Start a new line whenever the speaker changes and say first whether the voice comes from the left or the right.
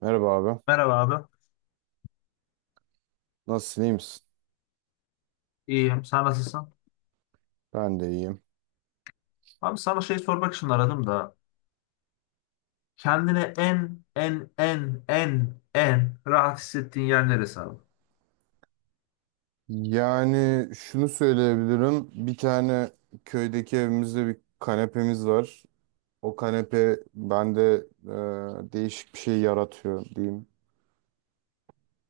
right: Merhaba abi.
left: Merhaba abi.
right: Nasılsın, iyi misin?
left: İyiyim. Sen nasılsın?
right: Ben de iyiyim.
left: Abi sana şey sormak için aradım da. Kendine en rahat hissettiğin yer neresi abi?
right: Yani şunu söyleyebilirim. Bir tane köydeki evimizde bir kanepemiz var. O kanepe bende değişik bir şey yaratıyor diyeyim.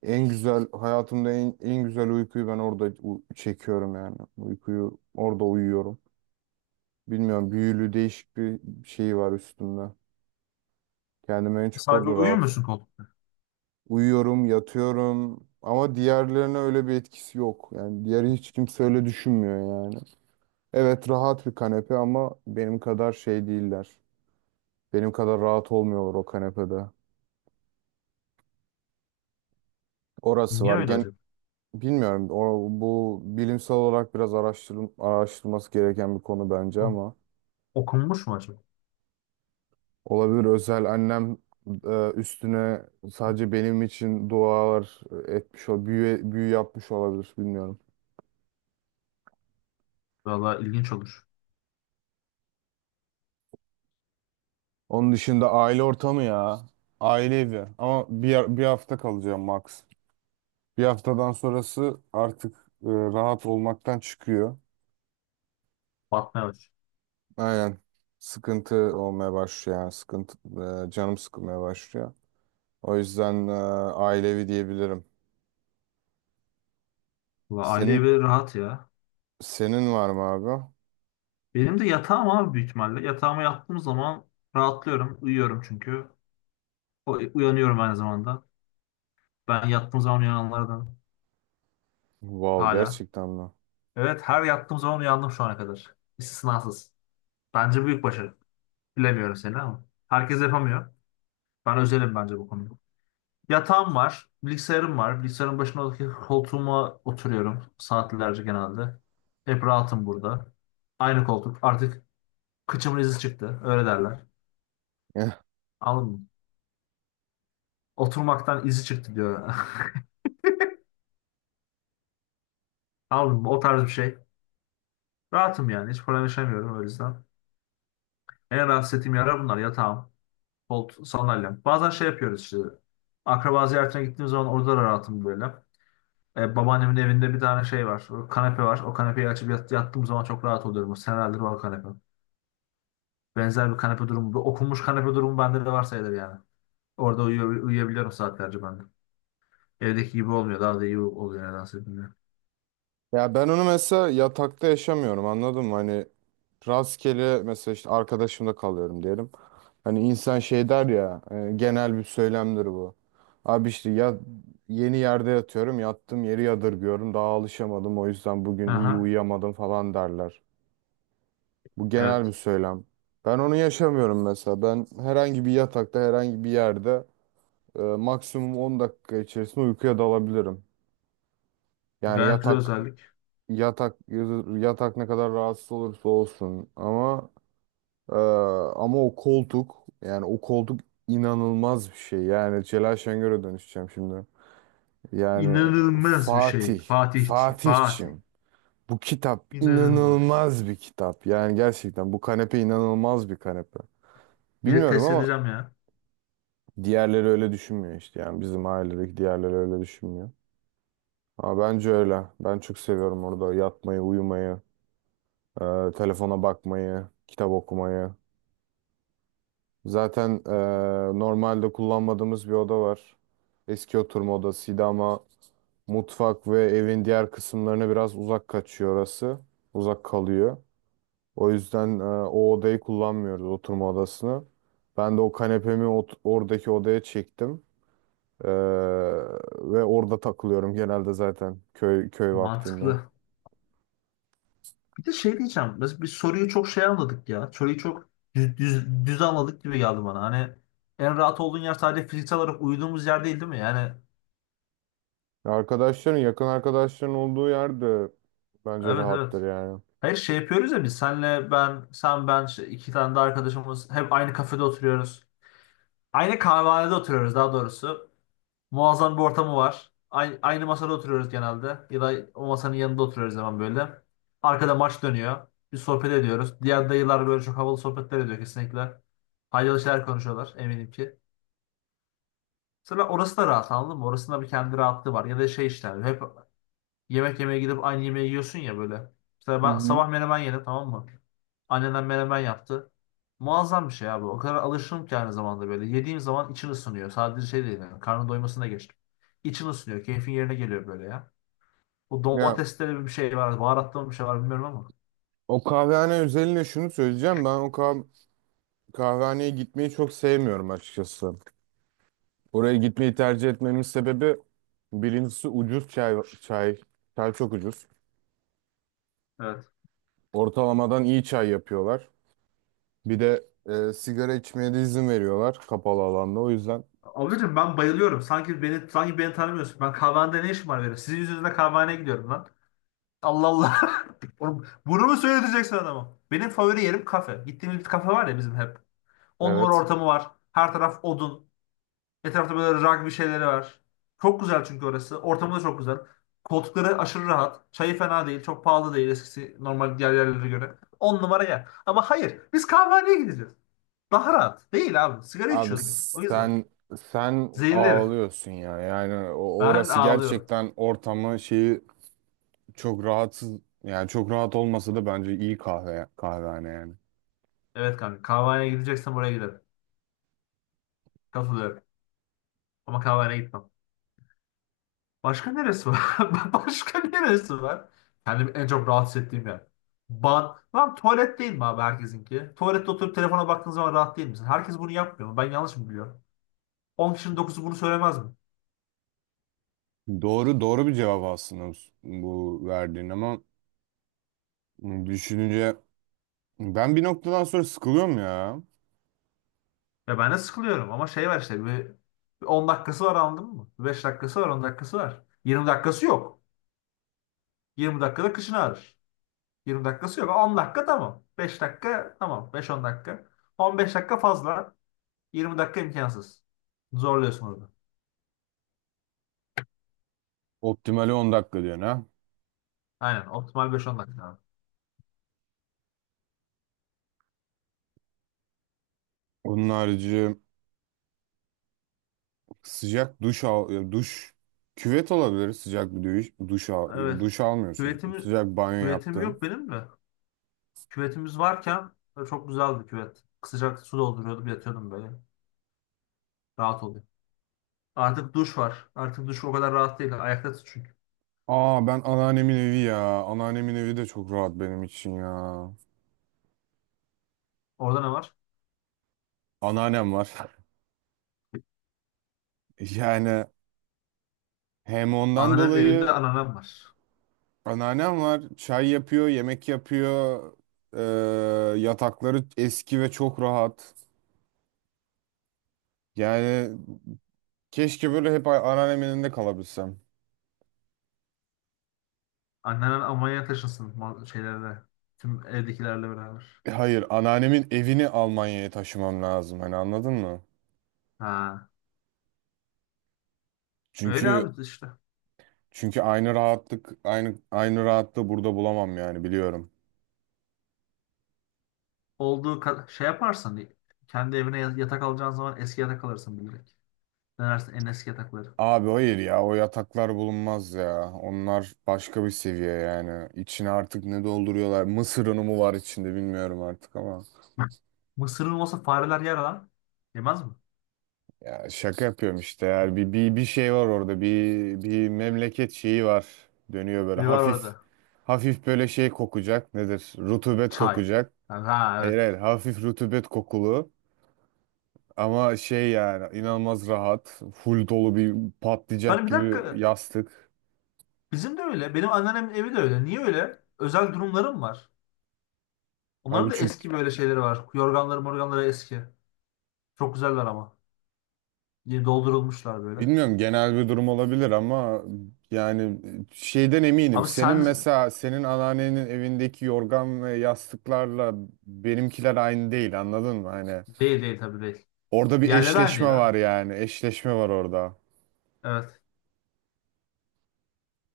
right: En güzel, hayatımda en güzel uykuyu ben orada çekiyorum yani. Uykuyu orada uyuyorum. Bilmiyorum, büyülü değişik bir şey var üstümde. Kendimi en çok
left: Sadece
right: orada
left: uyuyor
right: rahat.
left: musun koltukta?
right: Uyuyorum, yatıyorum ama diğerlerine öyle bir etkisi yok. Yani diğeri hiç kimse öyle düşünmüyor yani. Evet, rahat bir kanepe ama benim kadar şey değiller. Benim kadar rahat olmuyorlar o kanepede. Orası
left: Niye
right: var.
left: öyle acaba?
right: Bilmiyorum. O, bu bilimsel olarak biraz araştırılması gereken bir konu bence
left: Hı.
right: ama
left: Okunmuş mu acaba?
right: olabilir. Özel annem üstüne sadece benim için dualar etmiş, o büyü yapmış olabilir, bilmiyorum.
left: Valla ilginç olur.
right: Onun dışında aile ortamı ya. Aile evi. Ama bir hafta kalacağım max. Bir haftadan sonrası artık rahat olmaktan çıkıyor.
left: Batmaya aç.
right: Aynen. Sıkıntı olmaya başlıyor yani. Sıkıntı, canım sıkılmaya başlıyor. O yüzden aile diyebilirim.
left: Valla aile
right: Senin
left: evi rahat ya.
right: senin var mı abi?
left: Benim de yatağım abi büyük ihtimalle. Yatağıma yattığım zaman rahatlıyorum. Uyuyorum çünkü. Uyanıyorum aynı zamanda. Ben yattığım zaman uyananlardan
right: Wow,
left: hala.
right: gerçekten mi?
left: Evet, her yattığım zaman uyandım şu ana kadar. İstisnasız. Bence büyük başarı. Bilemiyorum seni ama. Herkes yapamıyor. Ben özelim bence bu konuda. Yatağım var, bilgisayarım var. Bilgisayarın başındaki koltuğuma oturuyorum. Saatlerce genelde. Hep rahatım burada. Aynı koltuk. Artık kıçımın izi çıktı. Öyle derler. Anladın mı? Oturmaktan izi çıktı diyor. Anladın mı? O tarz bir şey. Rahatım yani. Hiç problem yaşamıyorum o yüzden. En rahatsız ettiğim yerler bunlar. Yatağım, koltuğum, sandalyem. Bazen şey yapıyoruz işte. Akraba ziyaretine gittiğim zaman orada da rahatım böyle. Babaannemin evinde bir tane şey var. O kanepe var. O kanepeyi açıp yattığım zaman çok rahat oluyorum. O senelerdir var kanepe. Benzer bir kanepe durumu. Bir okunmuş kanepe durumu bende de var sayılır yani. Orada uyuyor, uyuyabiliyorum saatlerce ben de. Evdeki gibi olmuyor. Daha da iyi oluyor nedense, bilmiyorum.
right: Ya ben onu mesela yatakta yaşamıyorum, anladın mı? Hani rastgele mesela işte arkadaşımda kalıyorum diyelim. Hani insan şey der ya, genel bir söylemdir bu. Abi işte ya, yeni yerde yatıyorum, yattığım yeri yadırgıyorum, daha alışamadım, o yüzden bugün iyi
left: Aha,
right: uyuyamadım falan derler. Bu genel bir
left: evet.
right: söylem. Ben onu yaşamıyorum mesela. Ben herhangi bir yatakta herhangi bir yerde maksimum 10 dakika içerisinde uykuya dalabilirim. Yani
left: Gayet güzel
right: yatak
left: özellik.
right: Yatak yatak ne kadar rahatsız olursa olsun, e, ama o koltuk yani o koltuk inanılmaz bir şey. Yani Celal Şengör'e dönüşeceğim şimdi. Yani
left: İnanılmaz bir şey.
right: Fatih,
left: Fatih. Fatih.
right: Fatihçim, bu kitap
left: İnanılmaz.
right: inanılmaz bir kitap. Yani gerçekten bu kanepe inanılmaz bir kanepe.
left: Geri
right: Bilmiyorum
left: test
right: ama
left: edeceğim ya.
right: diğerleri öyle düşünmüyor işte. Yani bizim ailedeki diğerleri öyle düşünmüyor. Ama bence öyle. Ben çok seviyorum orada yatmayı, uyumayı. Telefona bakmayı, kitap okumayı. Zaten normalde kullanmadığımız bir oda var. Eski oturma odasıydı ama mutfak ve evin diğer kısımlarına biraz uzak kaçıyor orası. Uzak kalıyor. O yüzden o odayı kullanmıyoruz, oturma odasını. Ben de o kanepemi oradaki odaya çektim. Ee, ve orada takılıyorum genelde, zaten köy vaktinde.
left: Mantıklı. Bir de şey diyeceğim. Biz soruyu çok şey anladık ya. Soruyu çok düz anladık gibi geldi bana. Hani en rahat olduğun yer sadece fiziksel olarak uyuduğumuz yer değil, değil mi? Yani
right: Arkadaşların, yakın arkadaşların olduğu yerde bence
left: evet,
right: rahattır
left: evet.
right: yani.
left: Hayır, şey yapıyoruz ya, biz senle ben, sen ben işte iki tane de arkadaşımız, hep aynı kafede oturuyoruz. Aynı kahvehanede oturuyoruz daha doğrusu. Muazzam bir ortamı var. Aynı masada oturuyoruz genelde. Ya da o masanın yanında oturuyoruz hemen böyle. Arkada maç dönüyor. Bir sohbet ediyoruz. Diğer dayılar böyle çok havalı sohbetler ediyor kesinlikle. Faydalı şeyler konuşuyorlar eminim ki. Sonra orası da rahat, anladın mı? Orasında bir kendi rahatlığı var. Ya da şey işte hep. Yemek yemeye gidip aynı yemeği yiyorsun ya böyle. Mesela
right: Hı
left: ben
right: hı.
left: sabah menemen yedim, tamam mı? Annemden, menemen yaptı. Muazzam bir şey abi. O kadar alışırım ki aynı zamanda böyle. Yediğim zaman için ısınıyor. Sadece şey değil yani. Karnın doymasına geçtim. İçin ısınıyor. Keyfin yerine geliyor böyle ya. Bu
right: Ya,
left: domatesleri bir şey var. Baharatlı mı bir şey var bilmiyorum ama.
right: o kahvehane özelinde şunu söyleyeceğim. Ben o kah kahvehaneye gitmeyi çok sevmiyorum açıkçası. Oraya gitmeyi tercih etmemin sebebi birincisi ucuz çay. Çay, çay çok ucuz.
left: Evet.
right: Ortalamadan iyi çay yapıyorlar. Bir de sigara içmeye de izin veriyorlar kapalı alanda. O yüzden
left: Abicim ben bayılıyorum. Sanki beni tanımıyorsun. Ben kahvehanede ne işim var benim? Sizin yüzünüzden kahvehaneye gidiyorum lan. Allah Allah. Oğlum, bunu mu söyleteceksin adama? Benim favori yerim kafe. Gittiğimiz bir kafe var ya bizim, hep. On numara
right: evet.
left: ortamı var. Her taraf odun. Etrafta böyle rugby şeyleri var. Çok güzel çünkü orası. Ortamı da çok güzel. Koltukları aşırı rahat. Çayı fena değil. Çok pahalı değil, eskisi normal diğer yerlere göre. On numara yer. Ama hayır. Biz kahvehaneye gideceğiz. Daha rahat. Değil abi. Sigara
right: Abi
left: içiyoruz. O yüzden.
right: sen
left: Zehirli herif.
right: ağlıyorsun ya. Yani
left: Ben
right: orası
left: ağlıyorum.
right: gerçekten ortamı şeyi. Çok rahatsız, yani çok rahat olmasa da bence iyi kahvehane yani.
left: Evet kanka. Kahvehaneye gideceksen buraya gidelim. Katılıyorum. Ama kahvehaneye gitmem. Başka neresi var? Başka neresi var? Kendimi en çok rahatsız ettiğim yer. Lan, tuvalet değil mi abi, herkesinki? Tuvalette oturup telefona baktığın zaman rahat değil misin? Herkes bunu yapmıyor mu? Ben yanlış mı biliyorum? 10 kişinin 9'u bunu söylemez mi?
right: Doğru doğru bir cevap aslında bu verdiğin, ama düşününce ben bir noktadan sonra sıkılıyorum ya.
left: Ya ben de sıkılıyorum ama şey var işte, bir 10 dakikası var, anladın mı? 5 dakikası var, 10 dakikası var. Yirmi dakikası yok. 20 dakikada kışın ağrır. 20 dakikası yok. On dakika tamam. 5 dakika tamam. 5-10 dakika. On beş dakika fazla. Yirmi dakika imkansız. Zorluyorsun orada.
right: Optimali 10 dakika diyorsun ha.
left: Aynen, optimal beş on dakika abi.
right: Onun harici sıcak duş al, duş, küvet olabilir, sıcak bir duş al yani,
left: Evet.
right: duş almıyorsun,
left: Küvetim,
right: sıcak banyo
left: küvetim
right: yaptın.
left: yok benim de. Küvetimiz varken çok güzeldi küvet. Sıcak su dolduruyordum, yatıyordum böyle. Rahat oluyor. Artık duş var. Artık duş o kadar rahat değil. Ayakta tut çünkü.
right: Aa, ben anneannemin evi ya, anneannemin evi de çok rahat benim için ya.
left: Orada ne var?
right: Anneannem var, yani. Hem ondan
left: Annenin evinde
right: dolayı
left: anneannem var.
right: anneannem var. Çay yapıyor, yemek yapıyor. Ee, yatakları eski ve çok rahat. Yani keşke böyle hep anneannemin elinde kalabilsem.
left: Anneannem Almanya'ya taşınsın şeylerle. Tüm evdekilerle beraber.
right: Hayır, anneannemin evini Almanya'ya taşımam lazım. Hani, anladın mı?
left: Ha. Öyle
right: Çünkü
left: abi işte.
right: çünkü aynı rahatlık, aynı rahatlığı burada bulamam yani, biliyorum.
left: Olduğu kadar şey yaparsan, kendi evine yatak alacağın zaman eski yatak alırsın bilerek. Denersin en eski yatakları.
right: Abi hayır ya, o yataklar bulunmaz ya. Onlar başka bir seviye yani. İçine artık ne dolduruyorlar? Mısır unu mu var içinde, bilmiyorum artık ama.
left: Mısır'ın olsa fareler yer lan. Yemez mi?
right: Ya, şaka yapıyorum işte. Yani bir şey var orada. Bir memleket şeyi var. Dönüyor böyle
left: Bir var
right: hafif.
left: orada.
right: Hafif böyle şey kokacak. Nedir? Rutubet
left: Çay.
right: kokacak.
left: Yani, ha,
right: Hayır,
left: evet.
right: hayır. Hafif rutubet kokulu. Ama şey yani, inanılmaz rahat. Full dolu bir patlayacak
left: Hani bir
right: gibi
left: dakika.
right: yastık.
left: Bizim de öyle. Benim anneannemin evi de öyle. Niye öyle? Özel durumlarım var.
right: Abi
left: Onların da
right: çünkü
left: eski böyle şeyleri var. Yorganları morganları eski. Çok güzeller ama. Yeni doldurulmuşlar böyle.
right: bilmiyorum, genel bir durum olabilir ama yani şeyden eminim.
left: Abi
right: Senin
left: sen...
right: mesela senin anneannenin evindeki yorgan ve yastıklarla benimkiler aynı değil, anladın mı? Hani,
left: Değil, değil, tabii değil.
right: orada bir
left: Yerleri aynı
right: eşleşme
left: değil
right: var
left: ha.
right: yani. Eşleşme var orada.
left: Evet.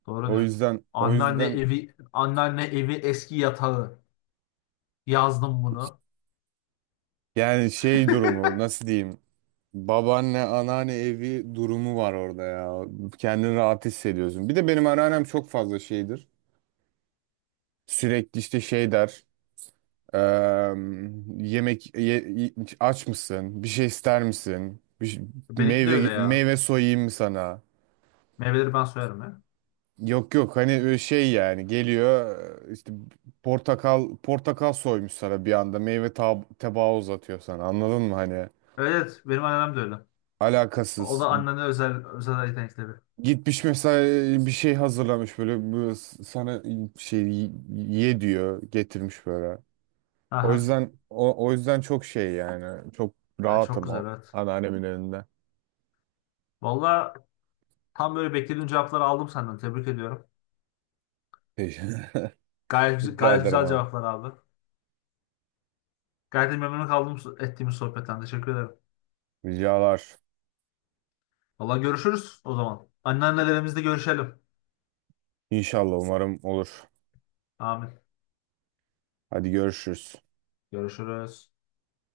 left: Doğru
right: O
left: diyor.
right: yüzden,
left: Anneanne evi, anneanne evi eski yatağı. Yazdım bunu.
right: yani şey durumu, nasıl diyeyim? Babaanne, anneanne evi durumu var orada ya. Kendini rahat hissediyorsun. Bir de benim anneannem çok fazla şeydir. Sürekli işte şey der. eee, yemek aç mısın? Bir şey ister misin?
left: Benimki de öyle
right: Meyve
left: ya.
right: meyve soyayım mı sana?
left: Meyveleri ben soyarım ya.
right: Yok, yok, hani şey yani geliyor, işte portakal soymuş sana, bir anda meyve tabağı uzatıyor sana, anladın mı hani,
left: Evet, benim annem de öyle. O
right: alakasız
left: da annenin özel özel yetenekleri.
right: gitmiş mesela, bir şey hazırlamış böyle, bu sana şey ye diyor, getirmiş böyle. O
left: Aha.
right: yüzden, o yüzden çok şey yani, çok
left: Ha, çok
right: rahatım
left: güzel,
right: o
left: evet.
right: anneannemin elinde.
left: Valla, tam böyle beklediğim cevapları aldım senden. Tebrik ediyorum. Gayet, güz-
right: Rica
left: gayet
right: ederim
left: güzel
right: abi,
left: cevaplar abi. Gayet de memnun kaldım ettiğimiz sohbetten. Teşekkür ederim.
right: ricalar.
left: Valla, görüşürüz o zaman. Anneannelerimizle görüşelim.
right: İnşallah umarım olur,
left: Amin.
right: hadi görüşürüz.
left: Görüşürüz.